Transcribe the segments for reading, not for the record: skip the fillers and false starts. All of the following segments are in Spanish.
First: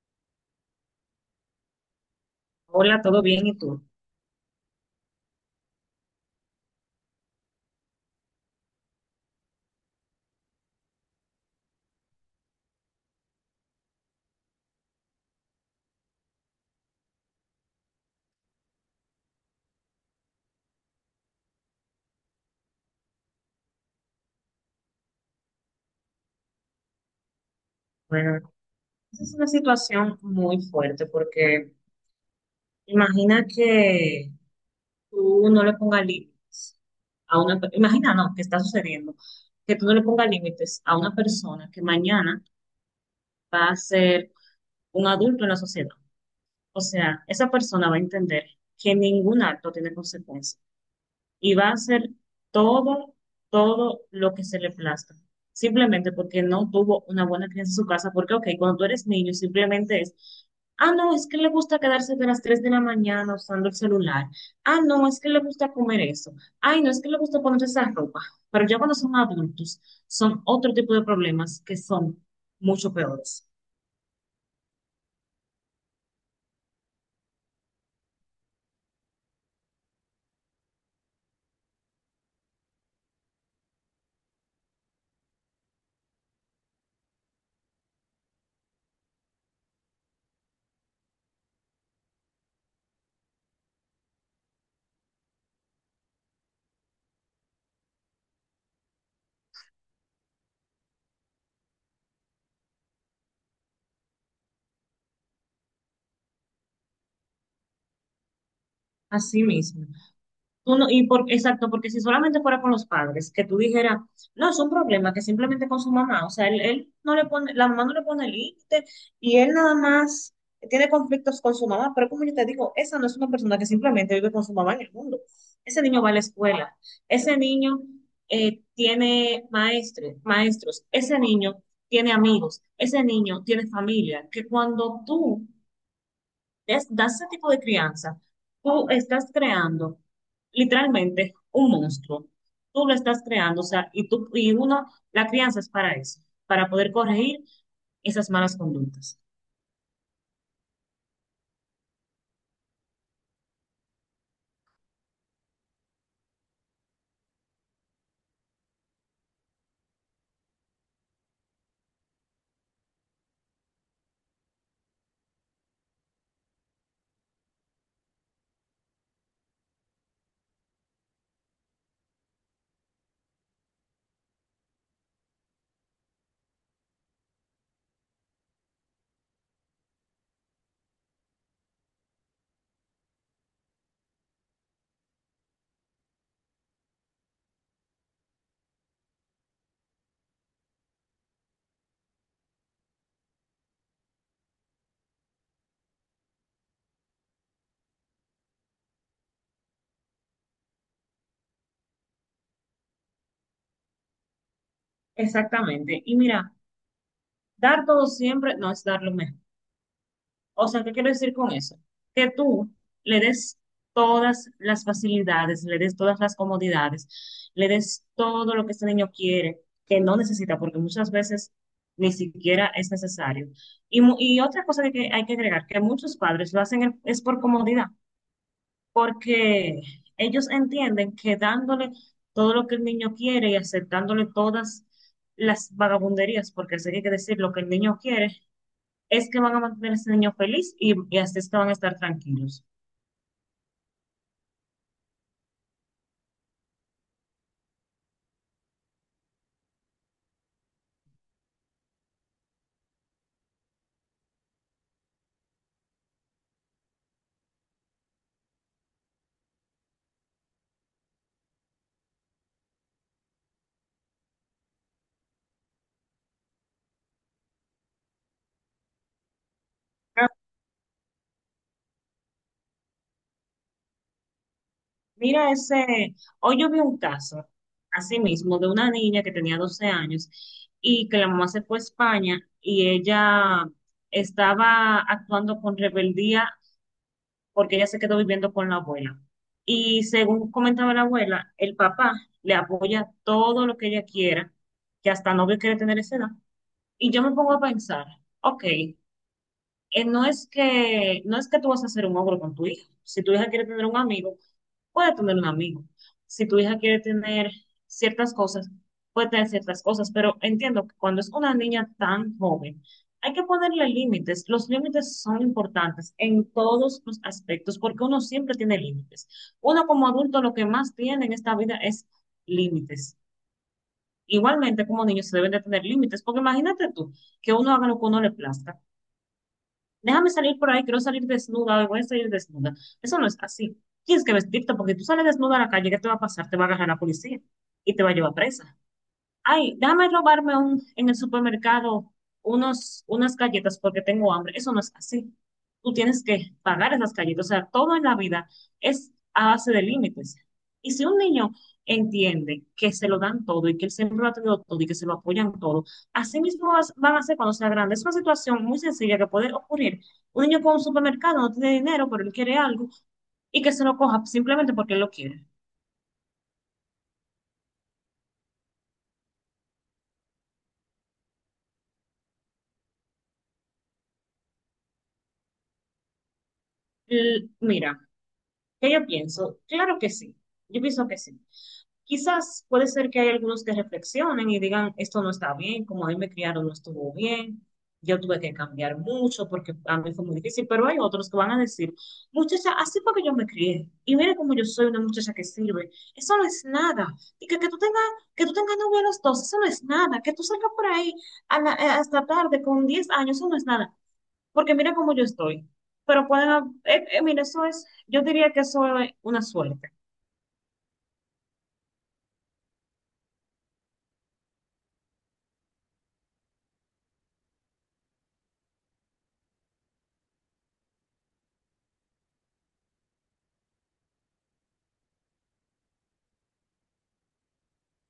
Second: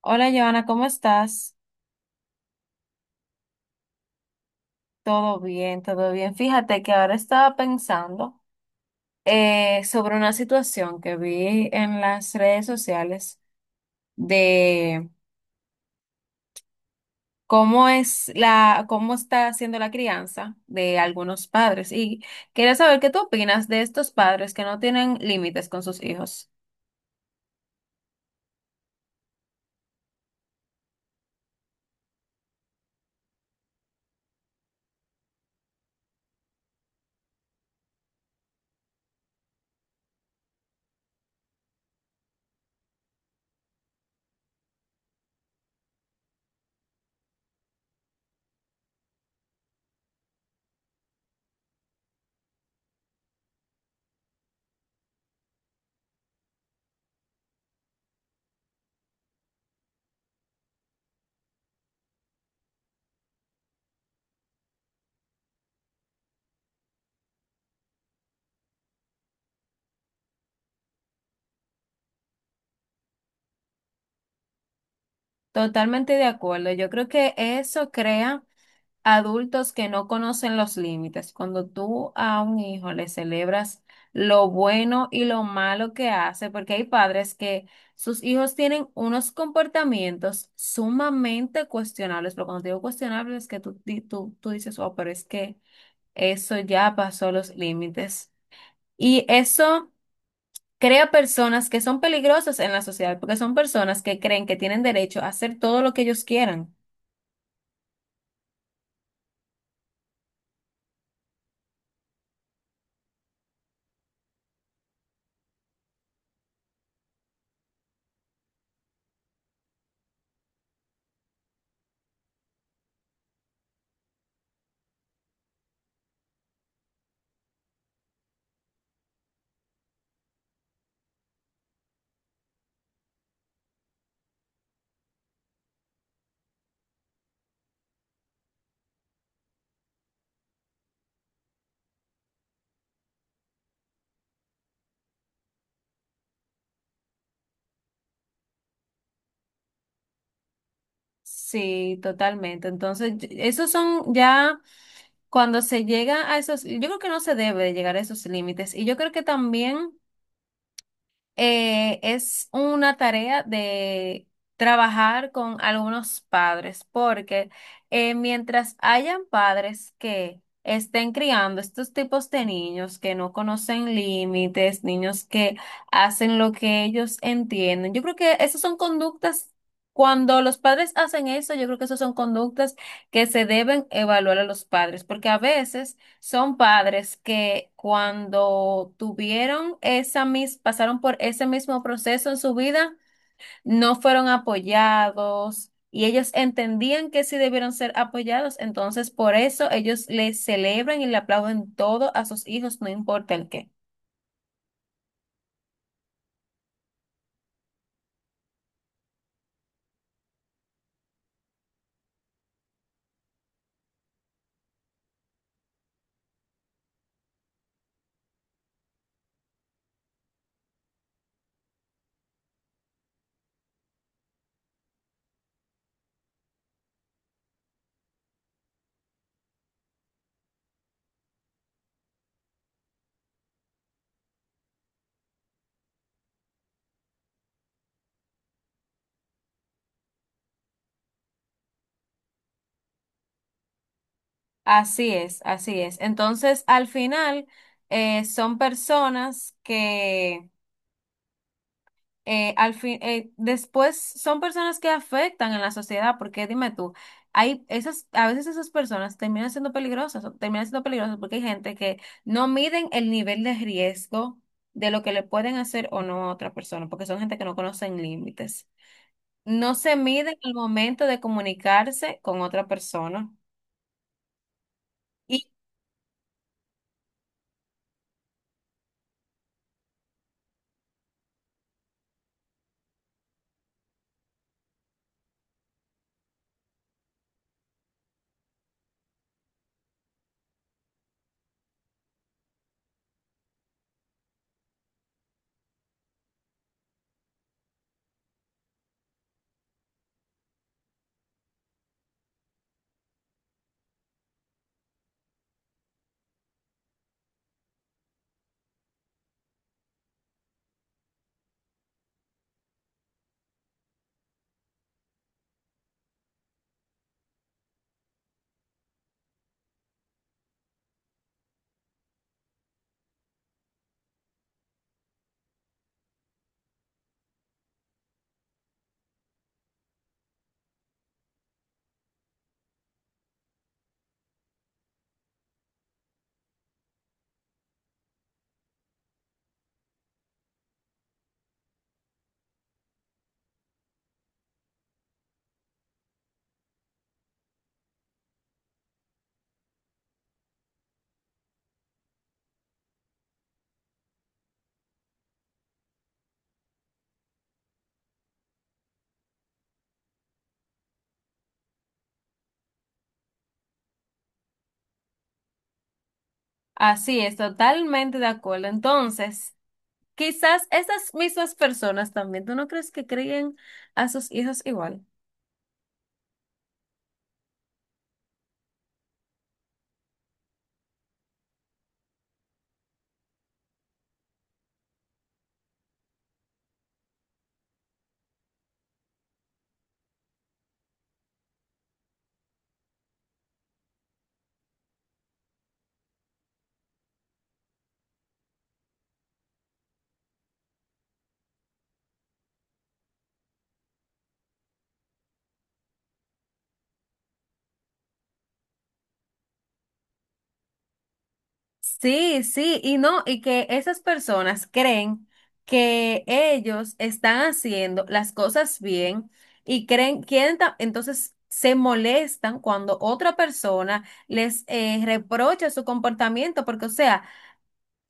Hola, Joana, ¿cómo estás? Hola, ¿todo bien? ¿Y tú? Todo bien, todo bien. Fíjate que ahora estaba pensando sobre una situación que vi en las redes sociales de cómo es la, cómo está haciendo la crianza de algunos padres. Y quería saber qué tú opinas de estos padres que no tienen límites con sus hijos. Bueno, esa es una situación muy fuerte porque imagina que tú no le pongas límites Imagina, no, que está sucediendo, que tú no le pongas límites a una persona que mañana va a ser un adulto en la sociedad. O sea, esa persona va a entender que ningún acto tiene consecuencias. Y va a hacer todo, todo lo que se le plazca. Simplemente porque no tuvo una buena crianza en su casa. Porque, ok, cuando tú eres niño, simplemente es, ah, no, es que le gusta quedarse de las 3 de la mañana usando el celular. Ah, no, es que le gusta comer eso. Ay, no, es que le gusta poner esa ropa. Pero ya cuando son adultos, son otro tipo de problemas que son mucho peores. Totalmente de acuerdo. Yo creo que eso crea adultos que no conocen los límites. Cuando tú a un hijo le celebras lo bueno y lo malo que hace, porque hay padres que sus hijos tienen unos comportamientos sumamente cuestionables, pero cuando te digo cuestionables es que tú, tú dices, oh, pero es que eso ya pasó los límites. Y eso crea personas que son peligrosas en la sociedad, porque son personas que creen que tienen derecho a hacer todo lo que ellos quieran. Así mismo. Uno, y por, exacto, porque si solamente fuera con los padres, que tú dijeras, no, es un problema que simplemente con su mamá, o sea, él no le pone, la mamá no le pone límite y él nada más tiene conflictos con su mamá, pero como yo te digo, esa no es una persona que simplemente vive con su mamá en el mundo. Ese niño va a la escuela, ese niño tiene maestres, maestros, ese niño tiene amigos, ese niño tiene familia, que cuando tú das ese tipo de crianza, tú estás creando literalmente un monstruo. Tú lo estás creando, o sea, y tú, y uno, la crianza es para eso, para poder corregir esas malas conductas. Sí, totalmente. Entonces, esos son ya cuando se llega a esos, yo creo que no se debe de llegar a esos límites. Y yo creo que también es una tarea de trabajar con algunos padres, porque mientras hayan padres que estén criando estos tipos de niños que no conocen límites, niños que hacen lo que ellos entienden, yo creo que esas son conductas. Cuando los padres hacen eso, yo creo que esas son conductas que se deben evaluar a los padres, porque a veces son padres que cuando tuvieron pasaron por ese mismo proceso en su vida, no fueron apoyados y ellos entendían que sí debieron ser apoyados, entonces por eso ellos le celebran y le aplauden todo a sus hijos, no importa el qué. Exactamente. Y mira, dar todo siempre no es dar lo mejor. O sea, ¿qué quiero decir con eso? Que tú le des todas las facilidades, le des todas las comodidades, le des todo lo que este niño quiere, que no necesita, porque muchas veces ni siquiera es necesario. Y, y otra cosa que hay que agregar, que muchos padres lo hacen es por comodidad, porque ellos entienden que dándole todo lo que el niño quiere y aceptándole todas las vagabunderías, porque se tiene que decir lo que el niño quiere, es que van a mantener a ese niño feliz y así es que van a estar tranquilos. Así es, así es. Entonces, al final, son personas que después son personas que afectan en la sociedad, porque dime tú, a veces esas personas terminan siendo peligrosas, o terminan siendo peligrosas porque hay gente que no miden el nivel de riesgo de lo que le pueden hacer o no a otra persona, porque son gente que no conocen límites. No se Ah, miden el momento de comunicarse con otra persona. Y mira ese, hoy yo vi un caso, así mismo, de una niña que tenía 12 años y que la mamá se fue a España y ella estaba actuando con rebeldía porque ella se quedó viviendo con la abuela. Y según comentaba la abuela, el papá le apoya todo lo que ella quiera, que hasta novio quiere tener esa edad. Y yo me pongo a pensar, ok, no es que, no es que tú vas a hacer un ogro con tu hija. Si tu hija quiere tener un amigo, puede tener un amigo. Si tu hija quiere tener ciertas cosas, puede tener ciertas cosas, pero entiendo que cuando es una niña tan joven, hay que ponerle límites. Los límites son importantes en todos los aspectos, porque uno siempre tiene límites. Uno como adulto lo que más tiene en esta vida es límites. Igualmente como niños se deben de tener límites, porque imagínate tú que uno haga lo que uno le plazca, déjame salir por ahí, quiero salir desnuda, hoy voy a salir desnuda. Eso no es así. Tienes que vestirte porque tú sales desnuda a la calle, ¿qué te va a pasar? Te va a agarrar la policía y te va a llevar presa. Ay, dame robarme un, en el supermercado unos, unas galletas porque tengo hambre. Eso no es así. Tú tienes que pagar esas galletas. O sea, todo en la vida es a base de límites. Y si un niño entiende que se lo dan todo y que él siempre lo ha tenido todo y que se lo apoyan todo, así mismo van a ser cuando sea grande. Es una situación muy sencilla que puede ocurrir. Un niño con un supermercado no tiene dinero, pero él quiere algo y que se lo coja simplemente porque él lo quiere. así es, totalmente de acuerdo. Entonces, quizás estas mismas personas también, ¿tú no crees que creen a sus hijos igual? Mira. ¿Qué yo pienso? Claro que sí, yo pienso que sí. Quizás puede ser que hay algunos que reflexionen y digan, esto no está bien, como a mí me criaron no estuvo bien, yo tuve que cambiar mucho porque a mí fue muy difícil, pero hay otros que van a decir, muchacha, así fue que yo me crié, y mira cómo yo soy una muchacha que sirve, eso no es nada, y que tú tengas novia a los dos, eso no es nada, que tú salgas por ahí a la- hasta tarde con 10 años, eso no es nada porque mira cómo yo estoy. Pero pueden, mira, eso es, yo diría que eso es una suerte, Sí, sí, y no, y que esas personas creen que ellos están haciendo las cosas bien y creen, entonces se molestan cuando otra persona les reprocha su comportamiento, porque o sea,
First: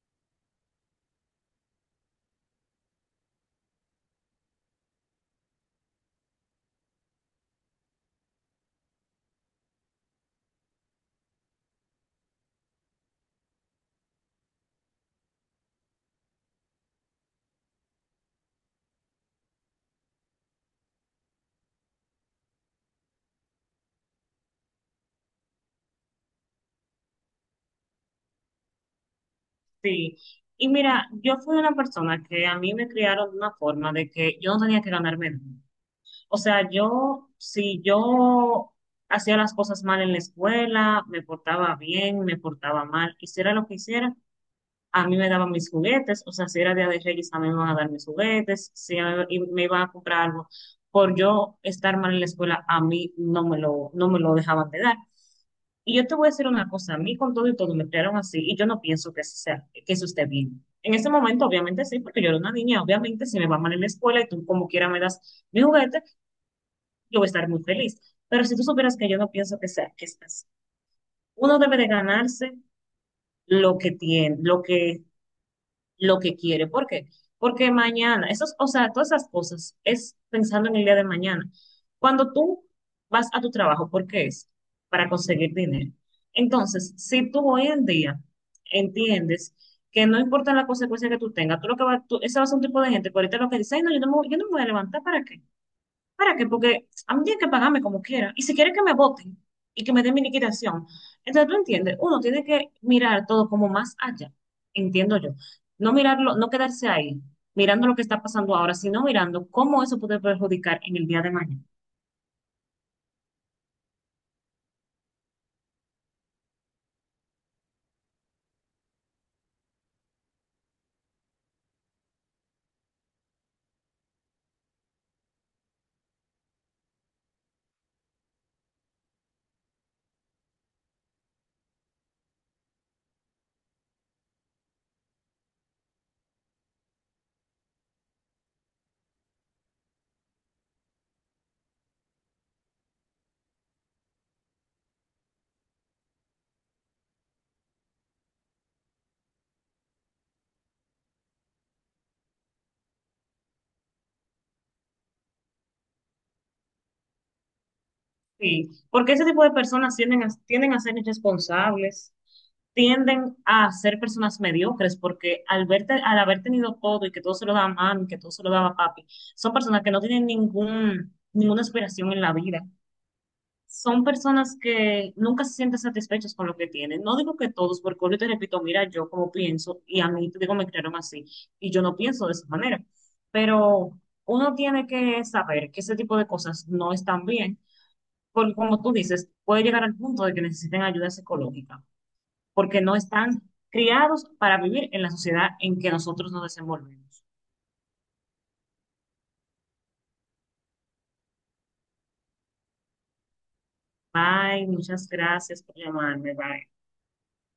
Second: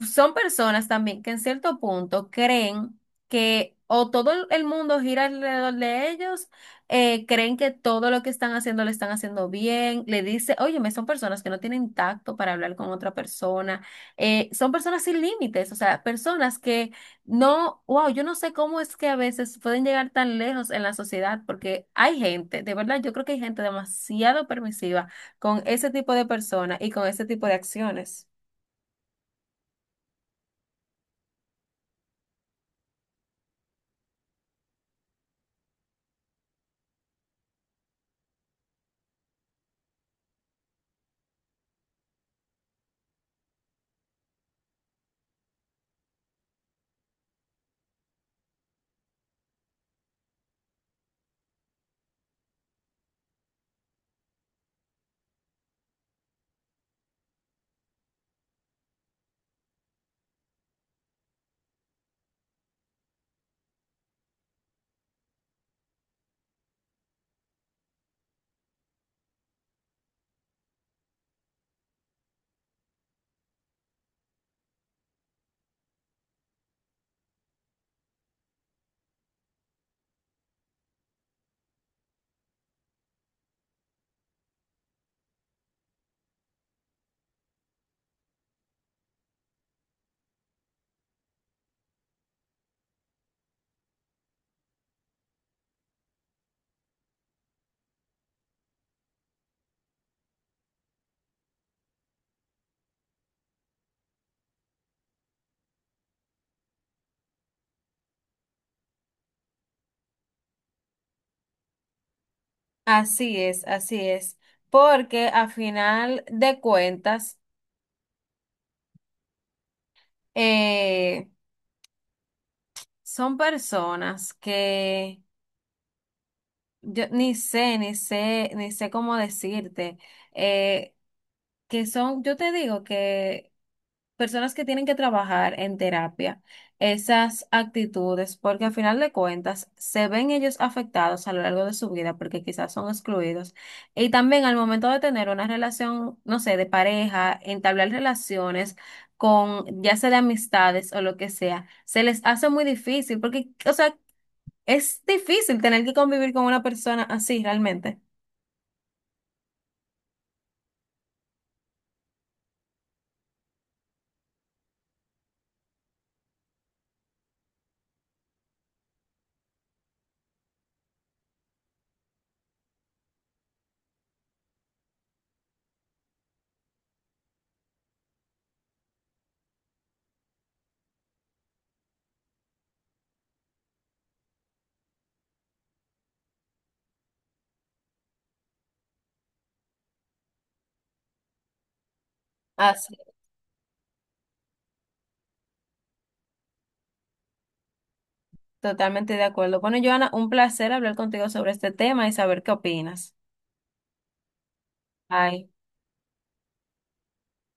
son personas también que en cierto punto creen que o todo el mundo gira alrededor de ellos, creen que todo lo que están haciendo lo están haciendo bien, le dice, óyeme, son personas que no tienen tacto para hablar con otra persona, son personas sin límites, o sea, personas que no, wow, yo no sé cómo es que a veces pueden llegar tan lejos en la sociedad, porque hay gente, de verdad, yo creo que hay gente demasiado permisiva con ese tipo de personas y con ese tipo de acciones. sí. Y mira, yo fui una persona que a mí me criaron de una forma de que yo no tenía que ganarme nada. O sea, yo, si yo hacía las cosas mal en la escuela, me portaba bien, me portaba mal, hiciera lo que hiciera, a mí me daban mis juguetes, o sea, si era Día de Reyes, a mí me iban a dar mis juguetes, si a- y me iban a comprar algo por yo estar mal en la escuela, a mí no me lo dejaban de dar. Y yo te voy a decir una cosa, a mí con todo y todo me crearon así y yo no pienso que, eso sea, que eso esté bien. En ese momento, obviamente sí, porque yo era una niña, obviamente si me va mal en la escuela y tú como quiera me das mi juguete, yo voy a estar muy feliz. Pero si tú supieras que yo no pienso que sea, que es así. Uno debe de ganarse lo que tiene, lo que quiere. ¿Por qué? Porque mañana, esos, o sea, todas esas cosas es pensando en el día de mañana. Cuando tú vas a tu trabajo, ¿por qué es? Para conseguir dinero. Entonces, si tú hoy en día entiendes que no importa la consecuencia que tú tengas, tú lo que va, tú, ese va a ser un tipo de gente que ahorita lo que dice, "Ay, no, yo no me voy a levantar, ¿para qué? ¿Para qué? Porque a mí tienen que pagarme como quiera. Y si quieren que me voten y que me den mi liquidación". Entonces, tú entiendes, uno tiene que mirar todo como más allá, entiendo yo. No mirarlo, no quedarse ahí, mirando lo que está pasando ahora, sino mirando cómo eso puede perjudicar en el día de mañana. Así es, porque a final de cuentas eh, son personas que yo ni sé, ni sé, ni sé cómo decirte. Eh, que son, yo te digo que personas que tienen que trabajar en terapia, esas actitudes, porque al final de cuentas se ven ellos afectados a lo largo de su vida, porque quizás son excluidos. Y también al momento de tener una relación, no sé, de pareja, entablar relaciones con, ya sea de amistades o lo que sea, se les hace muy difícil, porque, o sea, es difícil tener que convivir con una persona así, realmente. Sí, porque ese tipo de personas tienden a ser irresponsables, tienden a ser personas mediocres, porque al verte, al haber tenido todo y que todo se lo daba mami, que todo se lo daba papi, son personas que no tienen ningún, ninguna aspiración en la vida. Son personas que nunca se sienten satisfechas con lo que tienen. No digo que todos, porque yo te repito, mira, yo como pienso, y a mí, te digo, me crearon así, y yo no pienso de esa manera. Pero uno tiene que saber que ese tipo de cosas no están bien por como tú dices, puede llegar al punto de que necesiten ayuda psicológica, porque Así, no están criados para vivir en la sociedad en que nosotros nos desenvolvemos. totalmente de acuerdo. Bueno, Joana, un placer hablar contigo sobre este tema y saber qué opinas. Bye, muchas Bye. gracias por llamarme. Bye.